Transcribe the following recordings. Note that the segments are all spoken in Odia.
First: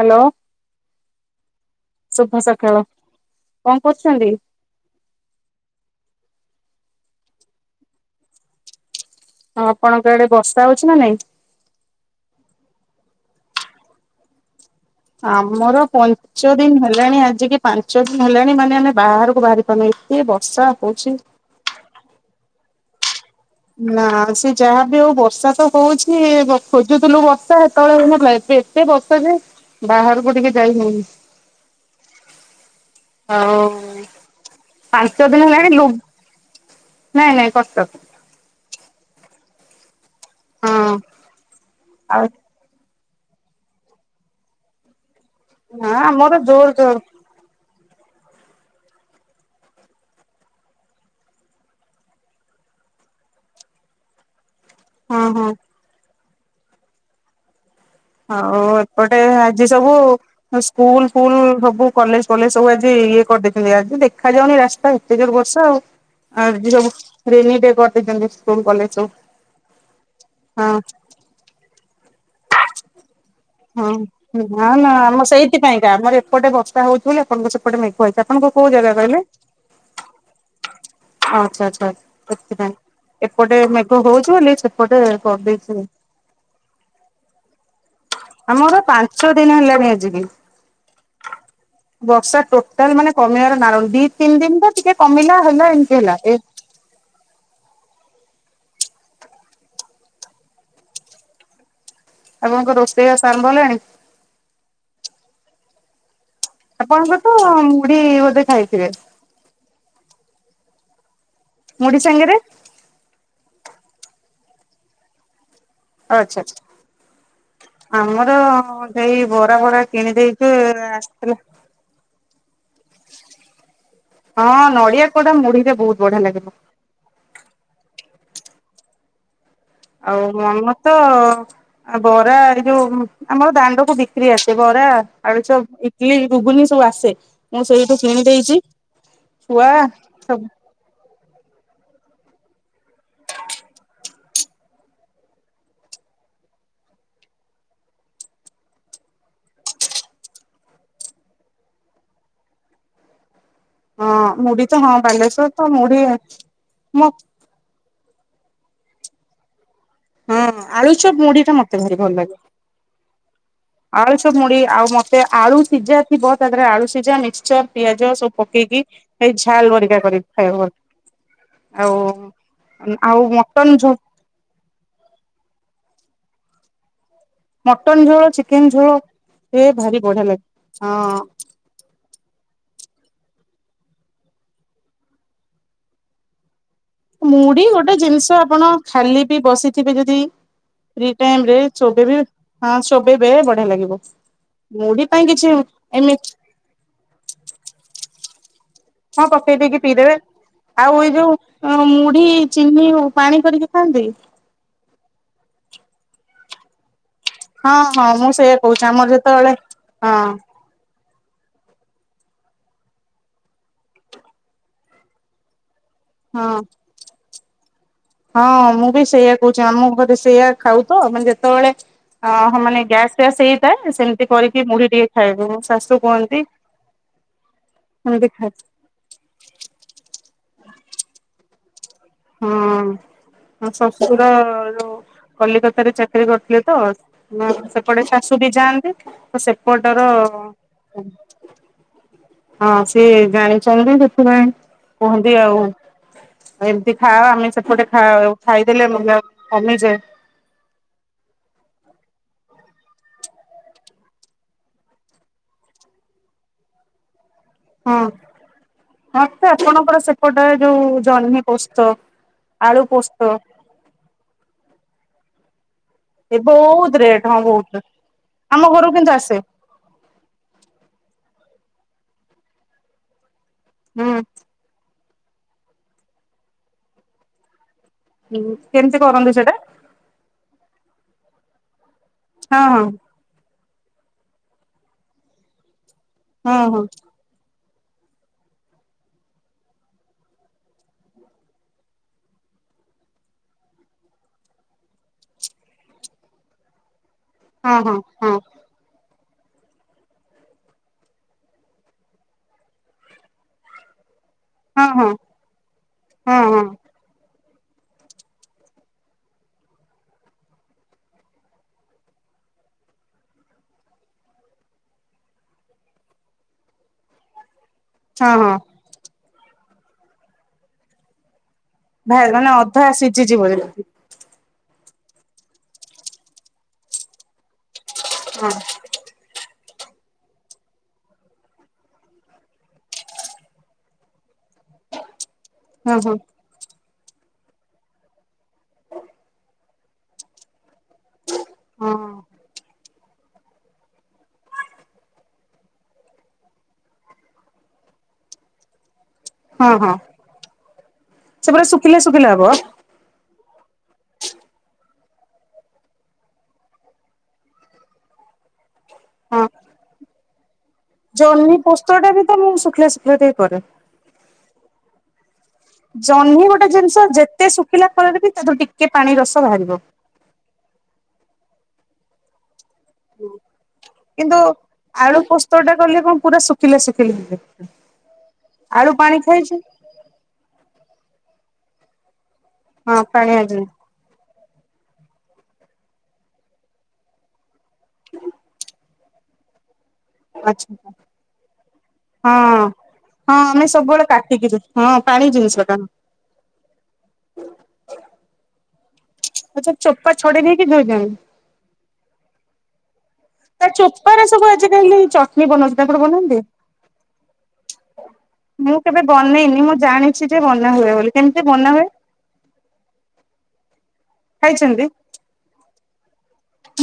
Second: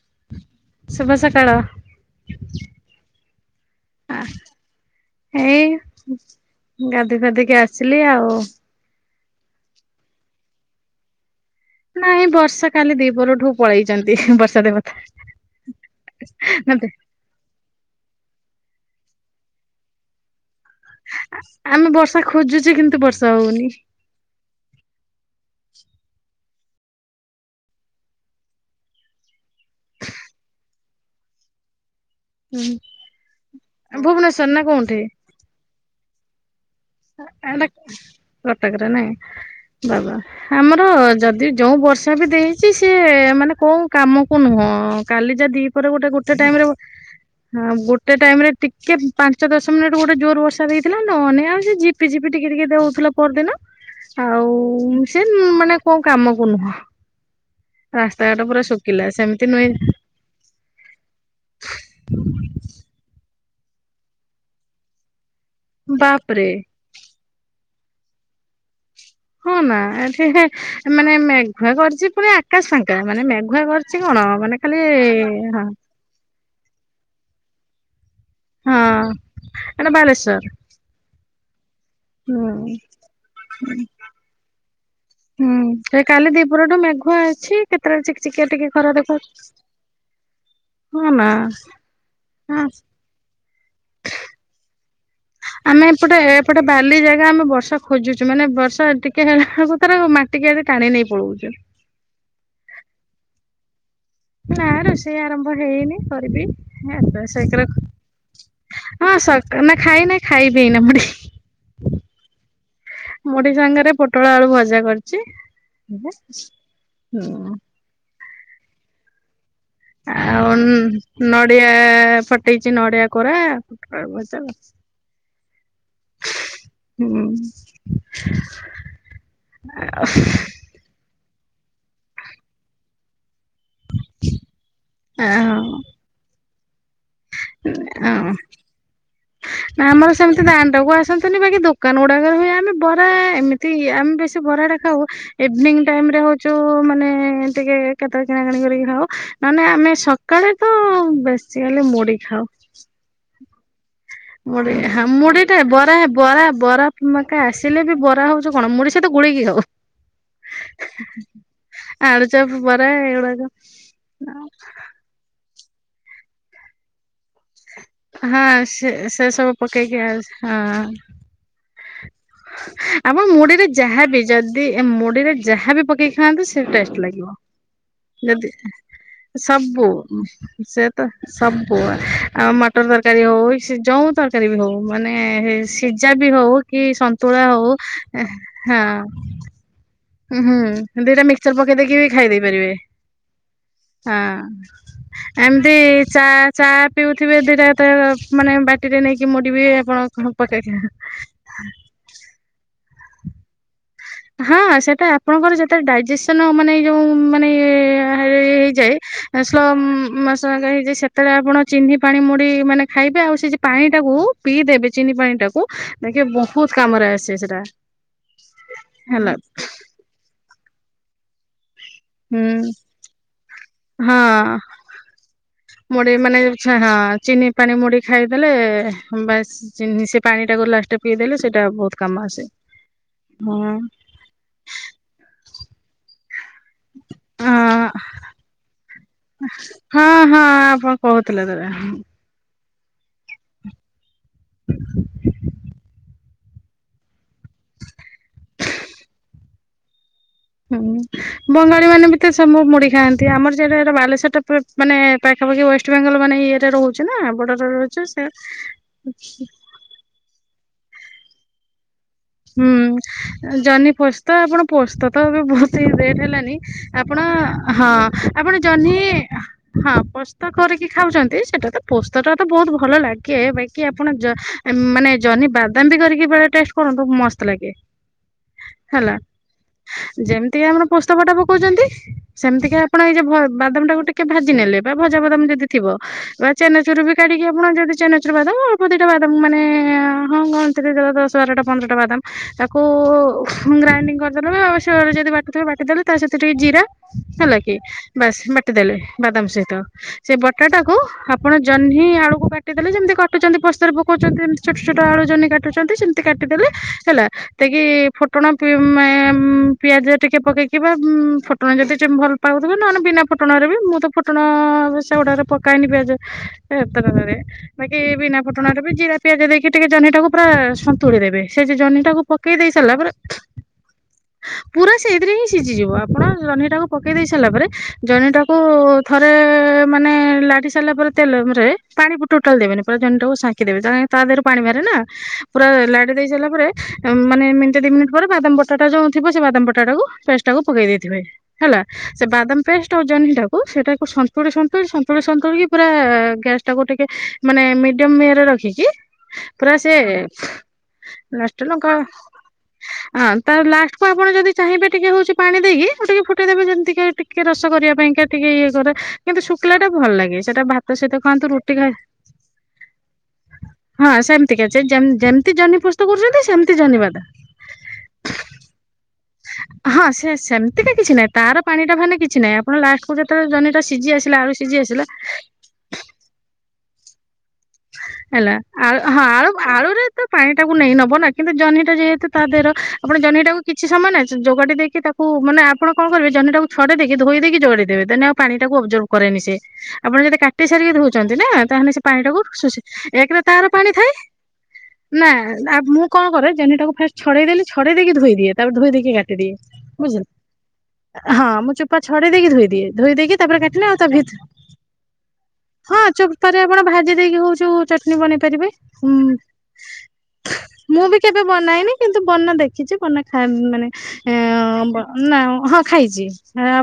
ହାଲୋ। ଶୁଭ ସକାଳ। ଶୁଭ ସକାଳ କଁ କରୁଛନ୍ତି? ଗାଧେଇ ପାଧେଇ କି ଆସିଲି ଆଉ। ଆଉ ଆପଣଙ୍କ ଆଡ଼େ ବର୍ଷା ହୋଉଚି ନାଁ ନାଇଁ? ନାଇଁ ବର୍ଷା କାଲି ଦିପରଠୁ ପଳେଇଚନ୍ତି ବର୍ଷା ଦେବ ଆମର ପଞ୍ଚ ଦିନ ହେଲାଣି ଆଜିକି ପାଁ ଚ ଦିନ ହେଲାଣି ମାନେ ଆମେ ବାହାରୁକୁ ବାହାରି ପାରୁନୁ ଏତେ ବର୍ଷା। ହଉଛି। ଆ ଆମେ ବର୍ଷା ଖୋଜୁଚୁ କିନ୍ତୁ ବର୍ ନାଁ ସେ ଯାହା ବି ହଉ ବର୍ଷା ତ ହଉଛି ବ ଖୋଜୁଥୁଲୁ ବର୍ଷା ହେତଳେ ହୋଉନଥୁଲା ଏବେ ଏତେ ବର୍ଷା ଯେ ବାହାରୁକୁ ଟିକେ ଯାଇ ହଉନି। ହ। ଉଁ ହୁଁ। ଆଉ କୋଉଠି ପାଞ୍ଚ ଦିନ ହେଲାଣି ଲୁ ନାଇଁ ନାଇଁ ହେଟା କଟକ ହେଟା ଗୋଟାକରେ ନାଇଁ ବାବା। ଆମର ହଁ ଯଦି ଯୋଉଁ ବର୍ଷା ବି ଆଉ ଦେଇଚି ସିଏ ମାନେ କୋଉ କାମକୁ ନୁହଁ। କାଲି ଯା ଦିପରେ ହଁ ଗୋଟେ ଗୋଟେ ଆମର ଟାଇମ୍ ରେ ଜୋର ହଁ ଜୋର ଗୋଟେ ଟାଇମ୍ ରେ ଟିକେ ପାଞ୍ଚ ଦଶ ମିନିଟ୍ ଗୋଟେ ଜୋର ବର୍ଷା ଦେଇଥିଲା ନନେ ଆଉ ଯେ ଝିପି ଝିପି ଟିକେ ଟିକେ ଦେଉଥିଲା ପଅରଦିନ ଆଉ ହଁ ସେ ହଁ ମାନେ କଁ କାମକୁ ନୁହଁ। ରାସ୍ତାଘାଟ ଆଉ ପୁରା ଶୁଖିଲା ଏପଟେ ସେମିତି ଆଜି ନୁହେଁ ସବୁ ସ୍କୁଲ୍ ଫୁଲ୍ ସବୁ କଲେଜ୍ ଫଲେଜ୍ ସବୁ ଆଜି ଇଏ କରିଦେଇଚନ୍ତି ଆଜି ଦେଖାଯାଉନି ରାସ୍ତା ଏତେ ଜୋର ବର୍ଷା ଆଉ ବାପରେ ଆଜି ସବୁ ରେନି ଡେ କ ଏଇଚନ୍ତି ସ୍କୁଲ୍ କଲେଜ୍ ସବୁ। ହଁ ନାଁ ଏଠି ହଁ ମାନେ ମେଘୁଆ କରିଚି ପୁଣି ଆକାଶ ଫାଙ୍କା। ମାନେ ମେଘୁଆ ହଁ କରିଛି କଣ ମାନେ ହଁ ଖାଲି ନାଁ ମୁଁ ହଁ ସେଇଥିପାଇଁକା ଆମର ଏପଟେ ବର୍ଷା ହୋଉଚି ବୋଲି ଆପଣଙ୍କ ସେପଟେ ମେ କଇ ଆପଣକ କୋଉ ଜାଗା ହଁ କହିଲେ ଏଟା ବାଲେଶ୍ଵର ଆଚ୍ଛା ଆଚ୍ଛା। ସେଥିପାଇଁ। ହୁଁ। ଏପଟେ ମେଘ ହୋଉଚି ବୋଲି ସେପଟେ ହୁଁ କରିଦେଇଚି ସେ କାଲି ଦିପହରଠୁ ମେଘୁଆ ଅଛି କେତେବେଳେ ଚିକ ଚିକିଆ ଟିକେ ଆମର ଖରା ଦେଖଉଛି ପାଞ୍ଚ ଦିନ୍ ହେଲାଣି ଆଜିକି। ହଁ ନା। ବର୍ଷା ହଁ ଟୋଟାଲ୍ ମାନେ କମିବାର ନାଁ ନଉନି ଦି ତିନ୍ ଦିନଟା ଟିକେ କମିଲା ହେଲା ଏମ୍ ପଟେ ଏପଟେ ବାଲି ଜାଗା ଆମେ ବର୍ଷା ଖୋ ଜୁଚୁ ମାନେ ବର୍ଷା ଟିକେ ହେଲା କତୁର ମାଟିକି ଆଗେ ଟାଣି ନେଇ ପଳଉଚୁ। ଆପଣଙ୍କ ରୋଷେଇ ବାସ ଆରମ୍ଭ ହେଲାଣି? ନାଁ ରୋଷେଇ ଆରମ୍ଭ ହେଇନି। କରିବି ହେଁ ଆପଣଙ୍କର ତ ସେ କଲେ ମୁଢି ବୋଧେ ଖାଇଥିବେ ହଁ ସର ନାଁ ଖାଇନେଇ ଖାଇବି ଏଇନା ମୁଡ଼ି। ମୁଢ଼ି ସାଙ୍ଗେରେ? ସାଙ୍ଗେରେ ପୋଟଳ ଆଳୁ ଭଜା କରିଚି। ତ ସେଇ ବ ଆଉ ଉଁ ନଡ଼ିଆ ଫଟେଇଚି ନଡ଼ିଆ କୋରା ପୋଟଳ ଭଜା ହଁ ନଡ଼ିଆ କୋଡ଼ା ମୁଢ଼ିରେ ବୋହୁତ ବଢ଼ିଆ ଲାଗିବ। ହୁଁ। ଆଉ ମମ ତ ବରା ଏଇ ଯୋଉ ଆମର ଦାଣ୍ଡ କୁ ବିକ୍ରି ଆସେ ବରା ଆଳୁ ଆଉ ଚପ୍ ଇଟିଲି ଘୁଗୁନି ସବୁ ଆସେ। ମୁଁ ସେଇଠୁ କିଣିଦେଇଛି। ନା ଆମର ସେମିତି ଦାଣ୍ଡ କୁ ଆସନ୍ତିନି ବାକି ଦୋକାନ ଗୁାକରେ ବି ଆମେ ବରା ଏମିତି ଆମେ ବେଶି ବରାଟା ଖାଉ ଇଭ୍ନିଗ୍ ଟାଇମ୍ ମରେ ହଉଛୁ ମାନେ ଟିକେ କେତେବେଳେ କିଣା କିଣି କରିକି ଖାଉ ନହେନେ ଆମେ ସକାଳେ ତ ବେଶୀ ହେଲେ ମୁଡି ଖାଉ। ହଁ ମୁଢି ତ ହଁ ବାଲେଶ୍ଵର ମୁଢିଟା ତ ବରା ମୁଢି ବରା ମ ବରାମା କା ଆସିଲେ ବି ବ ହଉଛି କଣ ମୁଢି ସହିତ ଗୋଳେଇକି ଖାଉ। ହଁ ଆଳୁଚପ ମୁଢି ଟା ମତେ ଭାରି ଭଲ ଲାଗେ। ଆଳୁଚପ୍ ବରା ଏଗୁଡାକ ଆଳୁ ସବୁ ମୁଢି ଆଉ ମତେ ଆଳୁ ସିଝା ଥିବ ତାଦେହରେ ଆଳୁ ସିଝା ମିକ୍ସଚର। ପିଆଜ ସବୁ ହଁ ପକେଇକି ସେ ସେ ସେଇ ସବୁ ଝାଲ୍ ପକେଇକି ଭରିକା ହଁ କରି ଖାଇବା ଆପଣ ମୁଢିରେ ଝୋ ଯାହାବି ଯଦି ମୁଢିରେ ଯାହାବି ପକେଇ ଖାଆନ୍ତୁ ସେ ଟଷ୍ଟ ଲାଗିବ। ମଟନ ଝୋଳ ଯଦି ଚିକେନ ଝୋଳ। ସେ ସବୁ ଭାରି ବଢିଆ ଲାଗେ। ସେ ତ ହଁ ସବୁ ଆଉ ମଟ ମଟର ତରକାରୀ ହଉ ଯଉଁ ତରକାରୀ ବି ହଉ ମାନେ ସିଝା ବି ହଉ କି ମୁଢି ତୋଳାଉ ଗୋଟେ ଜିନିଷ ଆପଣ ହଁ। ଖାଲି ବି ବସିଥିବେ ଯଦି ହୁଁ ଫ୍ରି ଦିଟା ଟାଇମ ମିକ୍ସଚର ରେ ପକେଇ ଦେଇକି ବି ଚୋବେଇବେ ଖାଇ ଦେଇେ ପାରିବେ ହଁ ଚୋବେଇବେ ବଢିଆ ଲାଗିବ ମୁଢି ପାଇଁ ହଁ। କିଛି ଏମିତି ଚା ଏମିତି ଚା ପିଉଥିବେ ଦିଟା ତ ମାନେ ବା ହଁ ପକେଇ ଦେଇେକି ପିଇଦେବେ ଆଉ ଏଇ ଯୋଉ ମୁଢି ଚିନି ପାଣି କରିକି ଖାଆନ୍ତି ହଁ ସେଟା ଆପଣଙ୍କର ଯେତେ ଡାଇଜେସନ ମାନେ ଯୋଉ ମାନେ ଏ ହଁ ଏ ହଁ ଏ ମୁଁ ସେଇଆ କହୁଛି ଆମର ହେଇଯାଏ ଯେତେବେଳେ ସ୍ଲୋ ହଁ ମାସ ହେଇଯା ଯେତେବେଳେ ଆପଣ ଚିନି ପାଣି ମୁଢି ମାନେ ଖାଇବେ ଆଉ ସେ ପାଣି ଟାକୁ ପିଇଦେବେ ଚିନିପାଣି ଟାକୁ। ଦେଖିବେ ହଁ ବହୁତ କାମରେ ଆସେ ସେଟା। ହଁ ମୁଁ ବି ସେଇଆ ହେଲା କହୁଛି ଆମ ଘରେ ସେଇଆ ଖାଉ ତ ମାନେ ଯେତେବେଳେ ଓହୋ ହୁଁ ମାନେ ଗ୍ୟାସ ଫ୍ୟାସ୍ ହେଇଥାଏ ସେମିତି ହଁ କରିକି ମୁଢି ଟିକେ ଖାଇବୁ ଶାଶୁ ମୁଢି ମାନେ କୁହନ୍ତି। ହଁ ଚିନି ପାଣି ମୁଢି ସେମିତି ଖାଏ ଖାଇଦେଲେ ବାସ ସେ ପାଣିଟାକୁ ଲାଷ୍ଟରେ ପିଇଦେଲେ ସେଇଟା ବହୁତ କାମ ଆସେ ହୁଁ ଶଶୁର ଯୋଉ କଲିକତା ରେ ଚାକିରୀ କରି ଥିଲେ ତ ହଁ ସେପଟେ ଶାଶୁ ବି ଯାଆନ୍ତି ତ ସେପଟର କଣ କହୁଥିଲେ ତେବେ? ହଁ ସିଏ ଜାଣି ଚନ୍ତି ସେଥିପାଇଁ କୁହନ୍ତି ଆଉ ଏମିତି ଖାଅ ଆମେ ସେପଟେ ଖାଇଦେଲେ କମି ଯାଏ। ହୁଁ ବଙ୍ଗାଳୀ ମାନେ ବି ମୁଁ ମୁଢ଼ି ଖାଆନ୍ତି ଆମର ସେଇଟା ବାଲେଶ୍ୱରଟା ମାନେ ପାଖପାଖି ୱେଷ୍ଟବେଙ୍ଗଲ ମାନେ ଇଏରେ ରହୁଛି ନା। ବର୍ଡରରେ ହଁ ରହୁଛି ସେ ମତେ ଆପଣଙ୍କର ସେପଟେ ଯୋଉ ଜହ୍ନି ପୋସ୍ତ ଆଳୁ ପୋସ୍ତ ହୁଁ ଜହ୍ନି ପୋସ୍ତ ତ ଆପଣ ପୋସ୍ତ ତ ତ ଏବେ ବହୁତ ଏଟ ଏ ହେଲାନି ବହୁତ ଆପଣ ରେଟ ବହୁତ ହଁ ଆପଣ ଆମ ଘରକୁ ଜହ୍ନି କିନ୍ତୁ ଆସେ ହଁ ପୋସ୍ତ କି ଖାଉଛନ୍ତି ସେଟା ତ ପୋସ୍ତ ଟା ତ ବହୁତ ଭଲ ଲାଗେ ବାକି ହୁଁ। ଆପଣ ମାନେ ଜହ୍ନି ବାଦାମ ବି କରିକି ବେଲେ ଟେଷ୍ଟ କରନ୍ତୁ ମସ୍ତ ଲାଗେ। କେମିତି ହେଲା କରନ୍ତି ସେଇଟା ଯେମିତିକି ଆମର ପୋସ୍ତ ପଟା ପକଉଛନ୍ତି ସେମିତି କି ହଁ ଆପଣ ଏଇ ବାଦାମ ଟାକୁ ଟିକେ ଭାଜି ନେଲେ ବା ଭଜା ବାଦାମ ଯଦି ଥିବ ବା ହଁ ହଁ ଚେନାଚୁରୁ ବି କାଢିକି ଆପଣ ଯଦି ଚେନାଚୁରୁ ବାଦମ ଅଳ୍ପ ଦିଟା ବାଦମ ମାନେ ଏ ହଁ ହଁ କଣଥିରେ ଦଶ ବାରଟା ପନ୍ଦରଟା ବାଦାମ ତାକୁ ଗ୍ରାଇଣ୍ଡିଙ୍ଗ୍ କରିଦେଲେ ସିଳ ରେ ଯଦି ବାଟିଥିବେ ବାଟିଦେଲେ ତା ସହିତ ଟିକେ ଜିରା, ହେଲା କିି ହଁ ହଁ ହଁ ହଁ। ବାସ୍ ବାଟି ଦେଲେ। ବାଦାମ୍ ସହିତ ସେ ବଟାଟାକୁ ଆପଣ ଜହ୍ନି, ଆଳୁକୁ କାଟିଦେଲେ ଯେମିତି କାଟୁଛନ୍ତି ପୋସ୍ତରେ ପକ କହୁଛନ୍ତି ଏମିତି ଛୋଟ ହଁ ଛୋଟ ହଁ ଆଳୁ, ଜହ୍ନି କାଟୁଛନ୍ତି ସେମିତି ହଁ ହଁ କାଟିଦେଲେ ହେଲା। କି ଫୁଟଣ, ପିଆଜ ଟିକେ ପକେଇକି ବା ଫୁଟଣ ଯଦି ଚା ଭଲ ପାଉଥିବେ ନହେଲେ ବିନା ଫୁଟଣରେ ବି ମୁଁ ତ ଫୁଟଣ ସେଗୁଡାକରେ ପକେଇନି ପିଆଜ ଏତେ ବାକି ହଁ ବିନା ହଁ ଫୁଟଣରେ ବି ଜିରା ପିଆଜ ଦେଇକି ଟିକେ ଜ୍ହନି ଟାକୁ ପୁରା ସନ୍ତୁଳି ଦେବେ। ସେ ଯେ ଜହ୍ନି ଭା ଟାକୁ ମାନେ ପକେଇ ଦେଇ ଅଧା ସାରିଲା ପରେ ସିଝିଯିବ ଯେମିତି ପୁରା ସେଇଥିରେ ହିଁ ସିଝିଯିବ ଆପଣ ଜହ୍ନି ଟାକୁ ପକେଇ ଦେଇ ସାରିଲା ପରେ ହଁ ଜହ୍ନିଟାକୁ ଥରେ ମାନେ ଲାଗି ସାରିଲା ପରେ ତେଲରେ ପାଣିକୁ ଟୋଟାଲ ଦେବେନି ପୁରା ଜହ୍ନି ସାଙ୍କିଦେବେ ତା ଦେହରୁ ପାଣି ବାହାରେ ନା ନା ପୁରା [unintelligible] ହଁ ଲଡେ ହଁ। ଦେଇ ସାରିଲା ପରେ ମାନେ ମିନିଟ ଦି ମିନିଟ ପରେ ବାଦାମ ପଟା ଯୋଉ ଥିବ ସେ ବାଦ ପଟାକୁ ପେଷ୍ଟ୍ ତାକୁ ପକେଇ ଦେଇଥିବେ ହେଲା ହଁ ସେ ବାଦାମ ପେଷ୍ଟ୍ ଟାକୁ ସେଟା ସନ୍ତୁଳି ସନ୍ତୁଳି ସନ୍ତୁଳି ସନ୍ତୁଳି ପୁରା ଗ୍ୟାସ୍ ଟାକୁ ଟିକେ ମାନେ ମିଡିୟମ୍ ଇଏ ରେ ରଖିକି ହଁ ପୁରା ସେ ହଁ ସେ ପୁରା ନଷ୍ଟ ଲଙ୍କା ଶୁଖିଲା ଶୁଖିଲା ହବ ହଁ ତ ଲାଷ୍ଟକୁ ଆପଣ ଯଦି ଚାହିଁବେ ଟିକେ ହଉଛି ପାଣି ଦେଇକି ଉ ଟିକେ ଫୁଟେଇଦେବେ ଯେମିତିକ ଟିକେ ରସ କରିବା ପାଇଁ କି ଟିକେ ଇଏ କରେ। କିନ୍ତୁ ହଁ। ଶୁଖିଲା ଟା ଭଲ ଲାଗେ ସେଟା ଭାତ ସହିତ ଖାଆନ୍ତୁ ଜହ୍ନି ରୁଟି ପୋସ୍ତ ଖାଏ ଟା ବି ତ ମୁଁ ଶୁଖିଲା ଶୁଖିଲା ଟିକେ କରେ। ହଁ ସେମିତି କା ଯେମିତି ତି ଜହ୍ନି ପୋସ୍ତ କରୁଛନ୍ତି ଜହ୍ନି ଗୋଟେ ସେମିତି ଜିନିଷ ଜହ୍ନି ବାଦା ଯେତେ ଶୁଖିଲା କରରେ ବି ତା ଦେହରୁ ଟିକେ ପାଣି ରସ ବାହାରିବ। ହଁ ସେ ସେମିତିକା କିଛି ନାହିଁ ତାର ପାଣି ଟା ଭାରିଲେ କିଛି ନାହିଁ। ଆପଣ ଲାଷ୍ଟକୁ ଯେତେବେଳେ ଜହ୍ନିଟା ସିଝି ଆସିଲା କିନ୍ତୁ ଆଳୁ ସିଝି ଆସିଲା ଆଳୁ ପୋସ୍ତ ଟା କଲେ କଣ ପୁରା ଶୁଖିଲା ଶୁଖିଲା ହେଲା ଆଳୁ ପାଣି ହଁ ଆଳୁ ଖାଇଛୁ ଆଳୁରେ ତ ପାଣି ଟାକୁ ନେଇ ନବ ନା କିନ୍ତୁ ଜହ୍ନିଟା ଯେହେତୁ ତା ଦେହ ର ହଁ ଆପଣ ପାଣିଆ ଜହ୍ନିଟାକୁ ଜିନି କିଛି ସମୟ ନା ଯୋଗାଡି ଦେଇକି ତାକୁ ମାନେ ଆପଣ କଣ କରିବେ ଜହ୍ନିଟାକୁ ଛଡେଇ ଦେଇିକି ଧୋଇ ଦେଇକି ଯୋଗାଡି ଦେବେ ଦେନେ ଆଉ ପାଣି ଟାକୁ [unintelligible] ଅବଜ କରେନି ସେ ଆପଣ ଯଦି କାଟି ଆଚ୍ଛା ହଁ। ସାରିକି ଧୋଉଛନ୍ତି ନା ତାହେଲେ ସେ ପାଣି ଟାକୁ ହଁ ଶ ଏକରେ ଆମେ ତାର ପାଣି ସବୁବେଳେ ଥାଏ। କାଟିକି ଦଉ ହଁ ନା ପାଣି ନା ଜିନିଷଟା ମୁଁ କଣ କରେ ଜହ୍ନିଟାକୁ ଫାଷ୍ଟ ଛଡେଇଦେଲି ଛଡେଇ ଦେଇକି ଧୋଇ ଦିଏ। ତାପରେ ଧୋଇ ଦେଇକି କାଟିଦିଏ ଆଚ୍ଛା ଚୋପା ବୁଝିଲ ଛଡେଇ ଦେଇକି ଧୋଇ ଦିଅନ୍ତି। ହଁ ମୁଁ ଚୋପା ଛଡେଇ ଦେଇକି ଧୋଇଦିଏ ଧୋଇ ଦେଇକି ତାପରେ କାଟିଲେ ଆଉ ତା ଚୋପାରେ ଭିତ ସବୁ ଆଜିକାଲି ଚଟଣି ବନଉଛି ତାପରେ ହଁ ବନାନ୍ତି? ଚୋପା ରେ ଆପଣ ଭାଜି ଦେଇକି ହଉଚୁ ଚଟନୀ ବନେଇ ପାରିବେ। ମୁଁ କେବେ ବନେଇନି ମୁଁ ଜାଣିଛି ଯେ ବନା ହୁଏ ମୁଁ ବୋଲି ବି କେବେ କେମିତି ବନା ହୁଏ? ବନାଇନି କିନ୍ତୁ ବନା ଦେଖିଛି ବନା ଖାଏ ମାନେ ଖାଇଛନ୍ତି ନା ହଁ ଖାଇଛି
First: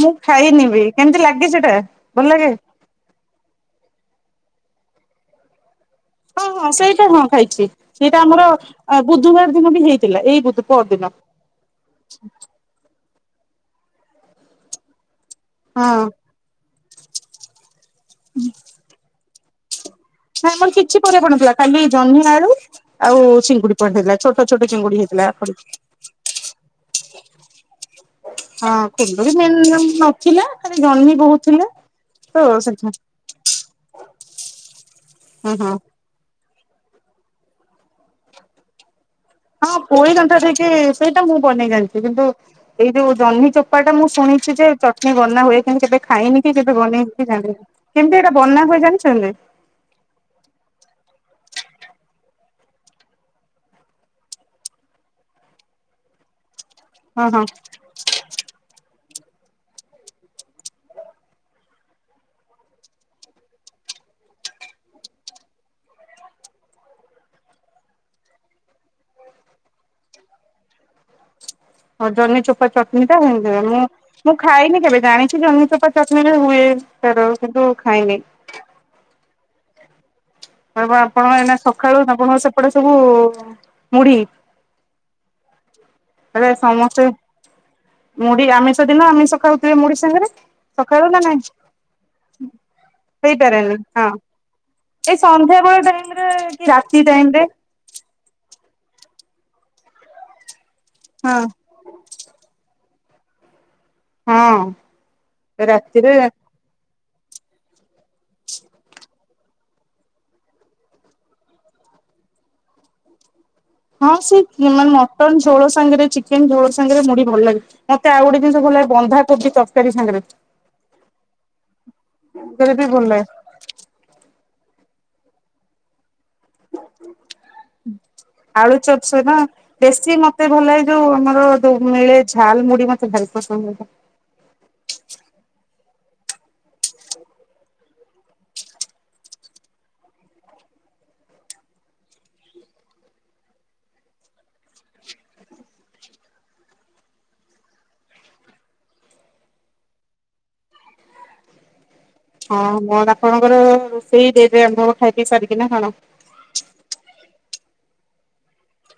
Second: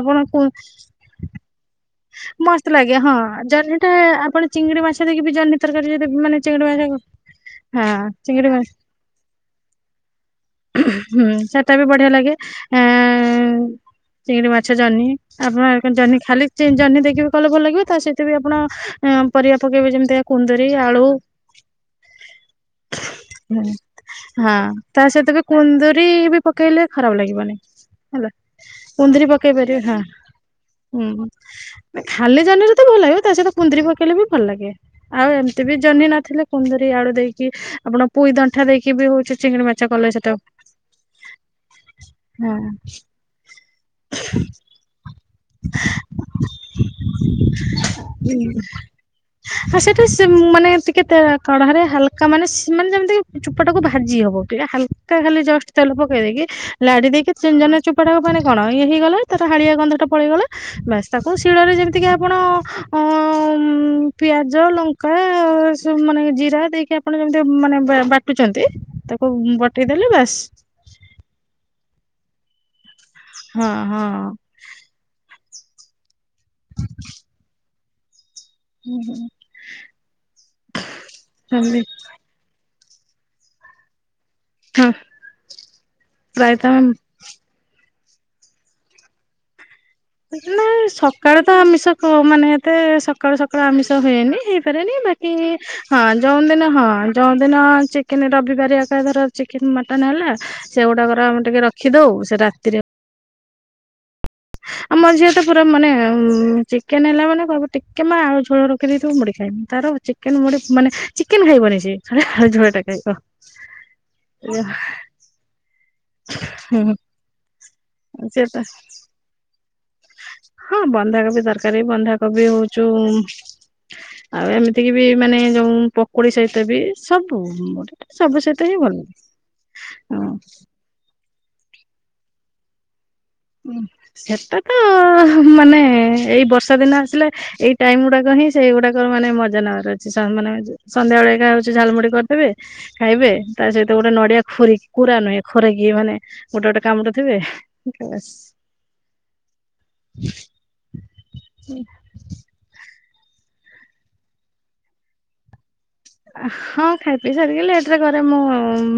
ମୁଁ କୁ ଖାଇନି ବି କେମିତି ଲାଗେ ସେଟା ଭଲ ମସ୍ତ୍ ଲାଗେ ହଁ ଜହ୍ନିଟା ଆପଣ ଚିଙ୍ଗୁଡି ମାଛ ଦେଇକି ବି ଜହ୍ନି ରକାର ଯଦି ମାନେ [unintelligible] ହଁ ଚିଙ୍ଗଡି ହଁ ଭାଜି ସେଇଟା ହଁ ଖାଇଛି ହଁ ସେଇଟା ଆମର ଚିଙ୍ଗଡି ଭ- ବୁଧବାର ଦିନ ବି ହେଇଥିଲା ଏଇ ବୁଧ ପରଦିନ। [unintelligible] ହୁଁ ସେଟା ବି ବଢିଆ ଲାଗେ ଆ ଚିଙ୍ଗିଡି ମାଛ ଜହ୍ନି ଆପଣ କଣ ହଁ ଜହ୍ନି ଖାଲି ଜହିଁ ଦେଇକି କଲେ ଭଲ ଲାଗିବ ତା ସହିତ ବି ଆପଣ ପରିବା ପକେଇବେ ଯେମିତି ନା କୁନ୍ଦୁରି ଆମର କିଛି ଆଳୁ ପରିବା ପଡି ନଥିଲା ଖାଲି ଜହ୍ନି ଆଳୁ ଆଉ ଚିଙ୍ଗୁଡି ପଡିଥିଲା ଛୋଟ ଛୋଟ ଚିଙ୍ଗୁଡି ହେଇ ସେତବେ କୁନ୍ଦୁୁରି ବି ପକେଇଲେ ଖରାପ ଲାଗିବନି ହେଲା ହଁ କୁନ୍ଦୁରି ପକାଇ ମେନ୍ ପାରିବେ। ନଥିଲା ଖାଲି ଜହ୍ନି ବହୁତ ଥିଲା। ଖାଲି ଜହିଁ ରେ ତ ଭଲ ଲାଗିବ ତା ସହିତ କୁନ୍ଦୁରି ପକେଇଲେ ବି ଭଲ ଲାଗେ। ଆଉ ହଁ ଏମିତି ହଁ ବି ଜହ୍ନି ନଥିଲେ କୁନ୍ଦୁରି ଆଳୁ ଦେଇକି ଆପଣ ପୁଇ ଦଣ୍ଟା ଦେଇକି ବି ହଉଛି ଚିଙ୍ଗଡି ମାଛ କଲେ ପୁଇ ସେଟା ଦଣ୍ଟା ଦେଇକି ସେଇଟା ମୁଁ ବନେଇ ଜାଣିଛି କିନ୍ତୁ ହଁ। ଏଇ ଯୋଉ ଜହ୍ନି ଚୋପାଟା ମୁଁ ଶୁଣିଛି ଯେ ଚଟନି ବନା ହୁଏ କିନ୍ତୁ କେବେ ଖାଇନି କି କେବେ ବନେଇନି ଜାନି କେମିତି ଏଇଟା ବନା ହୁଏ ଜାଣିଛନ୍ତି? ହଁ ସେଠି ସେ ମାନେ ଟିକେ କଢ଼ାରେ ହାଲକା ମାନେ ସେ ମାନେ ଯେମିତିକି ଚୋପାଟାକୁ ଭାଜି ହେବ ଟିକେ ହାଲକା ହେଲେ ଜଷ୍ଟ୍ ତେଲ ପକଇେ ଦେଇ କି। ଲାଡି ହଁ ଦେଇକି [unintelligible] ହଁ ଚଞ ଜହ୍ନି ଚୋପାଟାକୁ ମାନେ କଣ ଇଏ ହେଇଗଲା ତାର ହାଳିଆ ଗନ୍ଧ ଟା ପଳେଇଗଲା ବାସ। ତାକୁ ଶିଳରେ ଯେମିତିକି ଆପଣ ହଁ ପିଆଜ ଲଙ୍କା ସେମିତି ମାନେ ଜିରା ଦେଇକି ଆପଣ ଯେମିତି ମାନେ ବାଟୁଛନ୍ତି ତାକୁ ବଟେଇ ଦେଲେ ବାସ୍ [inaudible] ହଉ ଜହ୍ନି ଚୋପା ଚଟଣୀ ଟା ସେମିତି ହୁଏ ହଁ ମୁଁ ହଁ ମୁଁ ଖାଇନି କେବେ ଜାଣିଛି ଜହ୍ଚି ଚୋପା ଚଟଣି ରେ ହୁଏ ତାର କିନ୍ତୁ ଖାଇନି ହୁଁ ହୁ ଆ ଆପଣଙ୍କ ଏଇନା ସକାଳୁ ଆପଣଙ୍କ ସେପଟେ ସବୁ ମୁଢି? ହଁ ର ହେଲେ ରାୟତା ମ୍ୟାମ୍ ସମସ୍ତେ ମୁଢି ଆମିଷ ଦିନ ଆମିଷ ଖାଉ ନା ସକାଳୁ ତ ଆମିଷ ମାନେ ଏତେ ସକାଳୁ ସକାଳୁ ହେଇପାରେନି ଆମିଷ ହଁ ହୁଏନି। ହେ ଫେରେନି ଏଇ ଵାକି ସନ୍ଧ୍ୟା ବେଳ ହଁ ଟାଇମ ରେ ଯୋଉ କି ଦିନ ହଁ ରାତି ଟାଇମ ଯୋଉ ରେ ଦିନ ଚିକେନ୍ ରବିବାରିଆ ସେ ଧର ଚିକେନ୍ ମଟନ୍ ହେଲା ସେଗୁଡାକର ହଁ ଆମେ ଟିକେ ରଖିଦଉ ସେ ରାତିରେ ହଁ ଆମ ଝିଅ ତ ପୁରା ମାନେ ରାତିରେ ଉ ଚିକେନ୍ ହେଲା ମାନେ କଇବ ଟିକେ ମା ଆଉ ଝୋଳ ରଖିଦେଇଥିବ ମୁଡି ସେମ ତାର ଚିକେନ୍ ମୋଡେ ମାନେ ଚିକେନ୍ ଖାଇବନି ସେ ହଳଦୀଆ ଟା ଖାଇବ। ହଁ ସେ ମାନେ ମଟନ୍ ଝୋଳ ସାଙ୍ଗରେ ଚିକେନ୍ ଝୋଳ ସାଙ୍ଗରେ ମୁଢି ଭଲ୍ ଲାଗେ। ମତେ ଆଉ ଗୋଟେ ସେ ଜିନିଷ ଭଲା ବନ୍ଧାକୋବି ତରକାରୀ ସାଙ୍ଗରେ ହଁ ବନ୍ଧାକୋବି ତରକାରୀ ବନ୍ଧାକୋବି ସେଟା ହଉଚୁ ବି ଭଲ ଲାଗେ ଆଉ ଏ ଏମିତିକ ବି ମାନେ ଯୋଉଁ ଓଡ଼ି ସହିତ ବି ସବୁ ସବୁ ସହିତ ଆଳୁ ହିଁ ଭଲ ଚପ ଲେ ସହିତ ବେଶୀ ହଁ ମତେ ଭଲ ଲାଗେ ଯୋଉ ଆମର ଯୋଉ ମିଳେ ଝାଲ୍ ମୁଡି ମତେ ଭଲ୍ ହଁ ସେଟା ତ ମାନେ ଏଇ ବର୍ଷା ଦିନ ଆସିଲେ ଏଇ ଟାଇମ୍ ଗୁଡାକ ହିଁ ସେଇଗୁଡାକ ମାନେ ମଜା ନେବାର ଅଛି ସମାନେ ଯଉ ସନ୍ଧ୍ୟା ବେଳେ ଏକା ହଉଛି ଝାଲମୁଡି କରିଦେବେ ଖାଇବେ ତା ସହିତ ଗୋଟେ ନଡିଆ ଖୁରି କୁରା ନୁହେଁ ଖୋରି କି ମାନେ ଗୋଟେ ଗୋଟେ କାମୁଡୁ ଥିବେ ବସ୍ ହଁ ମୋର ଆପଣଙ୍କର ରୋଷେଇ ଡେରି ଆମର ଖାଇ ପିଇ ସାରିକି ନା କଣ? ହଁ ଖାଇ ପିଇ ସାରିକି ଲେଟ୍ ରେ କରେ ମୁଁ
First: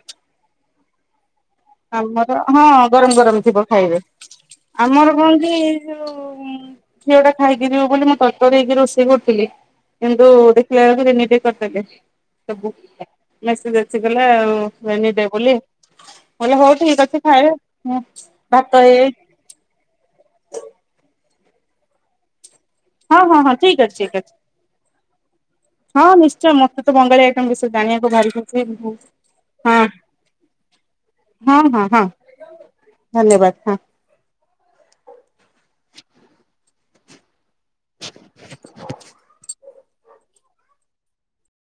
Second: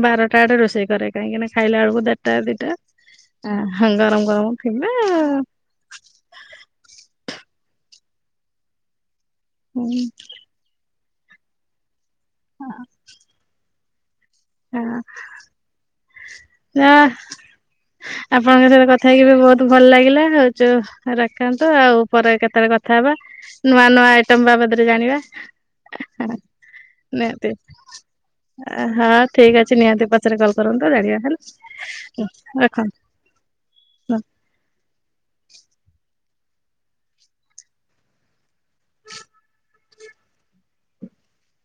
ବାରଟା ଆଡେ ରୋଷେଇ କରେ କାହିଁକି ନା ଖାଇଲା ବେଳକୁ ଦେଢଟା ଆମର ହଁ ଦିଟା ଗରମ୍ ଗରମ୍ ଥିବ ହଁ ଖାଇବେ ଗରମ ଗରମ ଆମର କଣ କି ଯୋଉ ଇଏଟା ଖାଇକି ଯିବେ ବୋଲି ମୁଁ ତର୍ତର ହେଇକି ରୋଷେଇ କରୁଥିଲି ଥିଲେ କିନ୍ତୁ ଦେଖିଲା ବେଳକୁ ଏମିତି କରିଦେଲେ। ସବୁ ମେସେଜ୍ ଆସିଗଲା ଆଉ ରେନି ଡେ ବୋଲି କହିଲି ହଉ ନା ଠିକ ଅଛି ଖାଇବେ ହୁଁ ଆପଣଙ୍କ ଭାତ ସହିତ କଥା ହେଇ ହେଇକି ବି ବହୁତ ଭଲ ଲାଗିଲା ହଉଚୁ ରଖନ୍ତୁ ଆଉ ପରେ କେତେବେଳେ କଥା ହବା ହଁ ହଁ ହଁ ଠିକ ନୂଆ ଅଛି ନୂଆ ଠିକ ଅଛି। ଆଇଟମ୍ ବାବଦରେ ଜାଣିବା। ହଁ ନିଶ୍ଚୟ ମତେ ତ ବଙ୍ଗାଳୀ ଆଇଟମ ନିହାତି ବିଷୟରେ ଜାଣିବାକୁ ଭାରି ଖୁସି ହଁ ଠିକ୍ ନିହାତି ପଛରେ କଲ୍ କରନ୍ତୁ [inaudible] ହଁ ହଁ ହଁ ଧନ୍ୟବାଦ ହଁ। ରଖନ୍ତୁ ନା [inaudible] [inaudible]